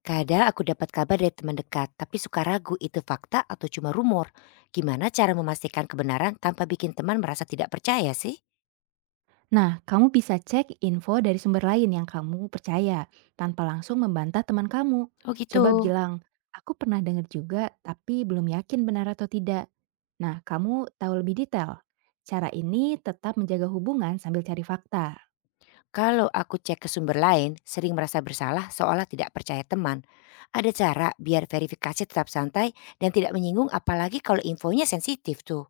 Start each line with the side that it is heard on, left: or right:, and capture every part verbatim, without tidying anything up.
left: Kadang aku dapat kabar dari teman dekat, tapi suka ragu itu fakta atau cuma rumor. Gimana cara memastikan kebenaran tanpa bikin teman merasa tidak percaya sih?
right: Nah, kamu bisa cek info dari sumber lain yang kamu percaya tanpa langsung membantah teman kamu.
left: Oh
right: Coba
left: gitu.
right: bilang, aku pernah dengar juga tapi belum yakin benar atau tidak. Nah, kamu tahu lebih detail. Cara ini tetap menjaga hubungan sambil cari fakta.
left: Kalau aku cek ke sumber lain, sering merasa bersalah seolah tidak percaya teman. Ada cara biar verifikasi tetap santai dan tidak menyinggung apalagi kalau infonya sensitif tuh.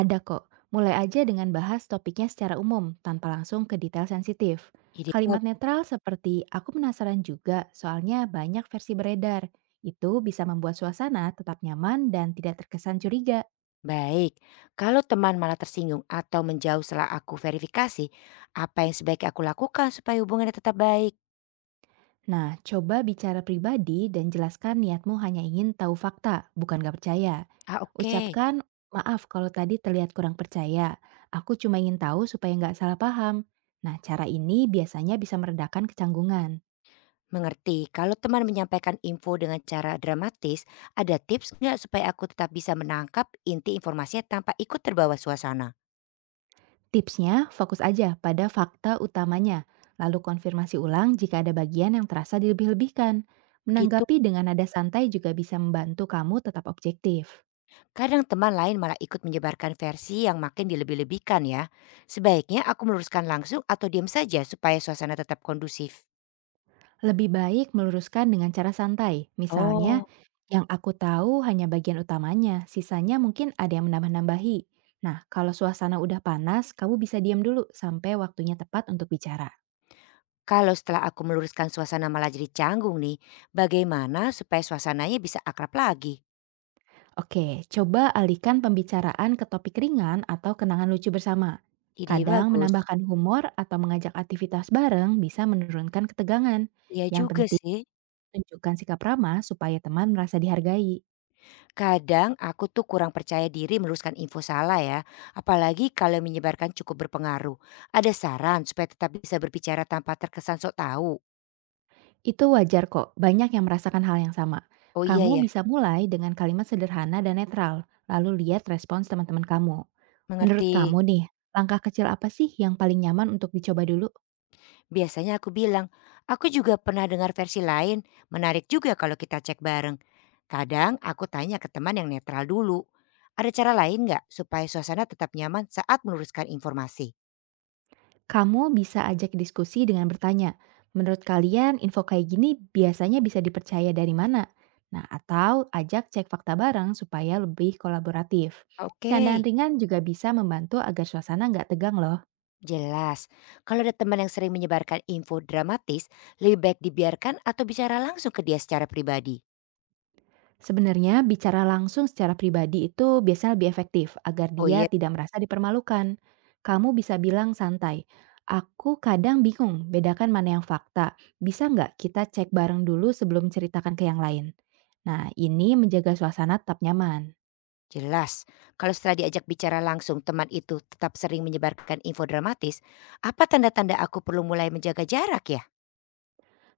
right: Ada kok, mulai aja dengan bahas topiknya secara umum tanpa langsung ke detail sensitif.
left: Ide
right: Kalimat
left: bagus.
right: netral seperti, aku penasaran juga soalnya banyak versi beredar. Itu bisa membuat suasana tetap nyaman dan tidak terkesan curiga.
left: Baik. Kalau teman malah tersinggung atau menjauh setelah aku verifikasi, apa yang sebaiknya aku lakukan supaya hubungannya tetap baik?
right: Nah, coba bicara pribadi dan jelaskan niatmu hanya ingin tahu fakta, bukan gak percaya.
left: Ah, oke.
right: Ucapkan, maaf kalau tadi terlihat kurang percaya. Aku cuma ingin tahu supaya nggak salah paham. Nah, cara ini biasanya bisa meredakan kecanggungan.
left: Mengerti, kalau teman menyampaikan info dengan cara dramatis, ada tips nggak supaya aku tetap bisa menangkap inti informasinya tanpa ikut terbawa suasana?
right: Tipsnya, fokus aja pada fakta utamanya, lalu konfirmasi ulang jika ada bagian yang terasa dilebih-lebihkan.
left: Begitu.
right: Menanggapi dengan nada santai juga bisa membantu kamu tetap objektif.
left: Kadang teman lain malah ikut menyebarkan versi yang makin dilebih-lebihkan ya. Sebaiknya aku meluruskan langsung atau diam saja supaya suasana tetap kondusif.
right: Lebih baik meluruskan dengan cara santai, misalnya,
left: Oh,
right: yang aku tahu hanya bagian utamanya, sisanya mungkin ada yang menambah-nambahi. Nah, kalau suasana udah panas, kamu bisa diam dulu sampai waktunya tepat untuk bicara.
left: kalau setelah aku meluruskan suasana malah jadi canggung nih, bagaimana supaya suasananya bisa akrab lagi?
right: Oke, coba alihkan pembicaraan ke topik ringan atau kenangan lucu bersama.
left: Ide
right: Kadang
left: bagus.
right: menambahkan humor atau mengajak aktivitas bareng bisa menurunkan ketegangan.
left: Iya
right: Yang
left: juga
right: penting,
left: sih.
right: tunjukkan sikap ramah supaya teman merasa dihargai.
left: Kadang aku tuh kurang percaya diri meluruskan info salah ya, apalagi kalau yang menyebarkan cukup berpengaruh. Ada saran supaya tetap bisa berbicara tanpa terkesan sok tahu?
right: Itu wajar kok, banyak yang merasakan hal yang sama.
left: Oh iya
right: Kamu
left: ya,
right: bisa mulai dengan kalimat sederhana dan netral, lalu lihat respons teman-teman kamu. Menurut
left: mengerti.
right: kamu nih, langkah kecil apa sih yang paling nyaman untuk dicoba dulu?
left: Biasanya aku bilang, aku juga pernah dengar versi lain, menarik juga kalau kita cek bareng. Kadang aku tanya ke teman yang netral dulu. Ada cara lain nggak supaya suasana tetap nyaman saat meluruskan informasi?
right: Kamu bisa ajak diskusi dengan bertanya, menurut kalian info kayak gini biasanya bisa dipercaya dari mana? Nah, atau ajak cek fakta bareng supaya lebih kolaboratif.
left: Oke.
right: Candaan ringan juga bisa membantu agar suasana nggak tegang loh.
left: Jelas, kalau ada teman yang sering menyebarkan info dramatis, lebih baik dibiarkan atau bicara langsung ke dia secara pribadi.
right: Sebenarnya, bicara langsung secara pribadi itu biasanya lebih efektif agar
left: Oh iya,
right: dia tidak merasa dipermalukan. Kamu bisa bilang santai, aku kadang bingung bedakan mana yang fakta. Bisa nggak kita cek bareng dulu sebelum ceritakan ke yang lain? Nah, ini menjaga suasana tetap nyaman.
left: jelas. Kalau setelah diajak bicara langsung, teman itu tetap sering menyebarkan info dramatis, apa tanda-tanda aku perlu mulai menjaga jarak ya?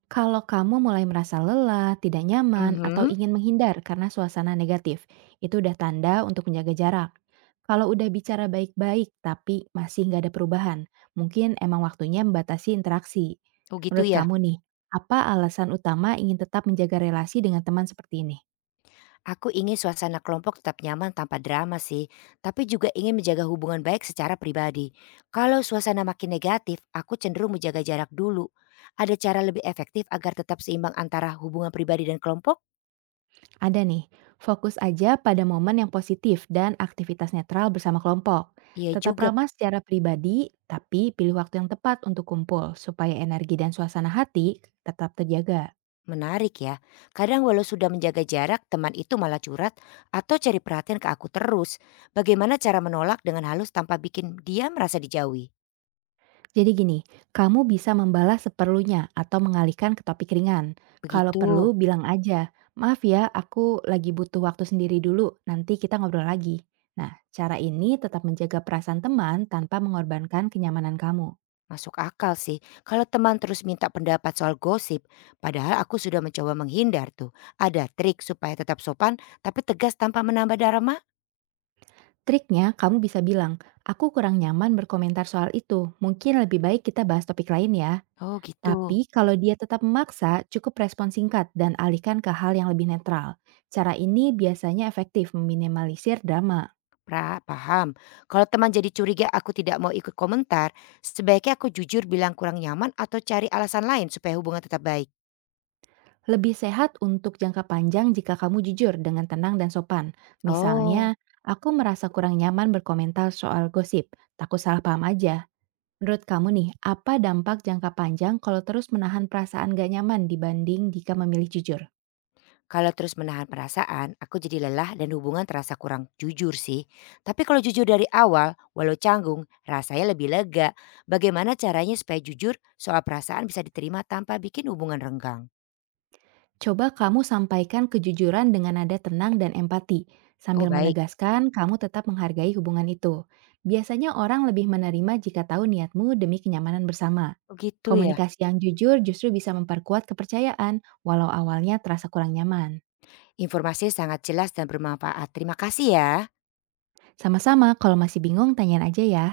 right: Kalau kamu mulai merasa lelah, tidak nyaman, atau
left: Mhm,
right: ingin menghindar karena suasana negatif, itu udah tanda untuk menjaga jarak. Kalau udah bicara baik-baik tapi masih nggak ada perubahan, mungkin emang waktunya membatasi interaksi.
left: oh gitu
right: Menurut
left: ya.
right: kamu nih, apa alasan utama ingin tetap menjaga relasi dengan teman seperti ini?
left: Aku ingin suasana kelompok tetap nyaman tanpa drama sih, tapi juga ingin menjaga hubungan baik secara pribadi. Kalau suasana makin negatif, aku cenderung menjaga jarak dulu. Ada cara lebih efektif agar tetap seimbang antara hubungan pribadi dan kelompok?
right: Ada nih, fokus aja pada momen yang positif dan aktivitas netral bersama kelompok.
left: Iya
right: Tetap
left: juga,
right: ramah secara pribadi, tapi pilih waktu yang tepat untuk kumpul supaya energi dan suasana hati tetap terjaga.
left: menarik ya. Kadang walau sudah menjaga jarak, teman itu malah curhat atau cari perhatian ke aku terus. Bagaimana cara menolak dengan halus tanpa bikin dia merasa dijauhi?
right: Jadi gini, kamu bisa membalas seperlunya atau mengalihkan ke topik ringan. Kalau
left: Begitu.
right: perlu, bilang aja, maaf ya, aku lagi butuh waktu sendiri dulu, nanti kita ngobrol lagi. Nah, cara ini tetap menjaga perasaan teman tanpa mengorbankan kenyamanan kamu.
left: Masuk akal sih, kalau teman terus minta pendapat soal gosip, padahal aku sudah mencoba menghindar tuh. Ada trik supaya tetap sopan tapi tegas tanpa menambah drama?
right: Triknya, kamu bisa bilang, aku kurang nyaman berkomentar soal itu, mungkin lebih baik kita bahas topik lain ya.
left: Oh gitu,
right: Tapi kalau dia tetap memaksa, cukup respon singkat dan alihkan ke hal yang lebih netral. Cara ini biasanya efektif meminimalisir drama.
left: pra paham. Kalau teman jadi curiga aku tidak mau ikut komentar, sebaiknya aku jujur bilang kurang nyaman atau cari alasan lain supaya hubungan tetap baik.
right: Lebih sehat untuk jangka panjang jika kamu jujur dengan tenang dan sopan. Misalnya,
left: Oh.
right: aku merasa kurang nyaman berkomentar soal gosip, takut salah paham aja. Menurut kamu nih, apa dampak jangka panjang kalau terus menahan perasaan gak nyaman dibanding jika memilih jujur?
left: Kalau terus menahan perasaan, aku jadi lelah dan hubungan terasa kurang jujur sih. Tapi kalau jujur dari awal, walau canggung, rasanya lebih lega. Bagaimana caranya supaya jujur soal perasaan bisa diterima tanpa bikin hubungan renggang?
right: Coba kamu sampaikan kejujuran dengan nada tenang dan empati,
left: Oh
right: sambil
left: baik,
right: menegaskan kamu tetap menghargai hubungan itu. Biasanya orang lebih menerima jika tahu niatmu demi kenyamanan bersama.
left: oh gitu ya.
right: Komunikasi yang jujur justru bisa memperkuat kepercayaan, walau awalnya terasa kurang nyaman.
left: Informasinya sangat jelas dan bermanfaat. Terima kasih ya.
right: Sama-sama, kalau masih bingung, tanyain aja ya.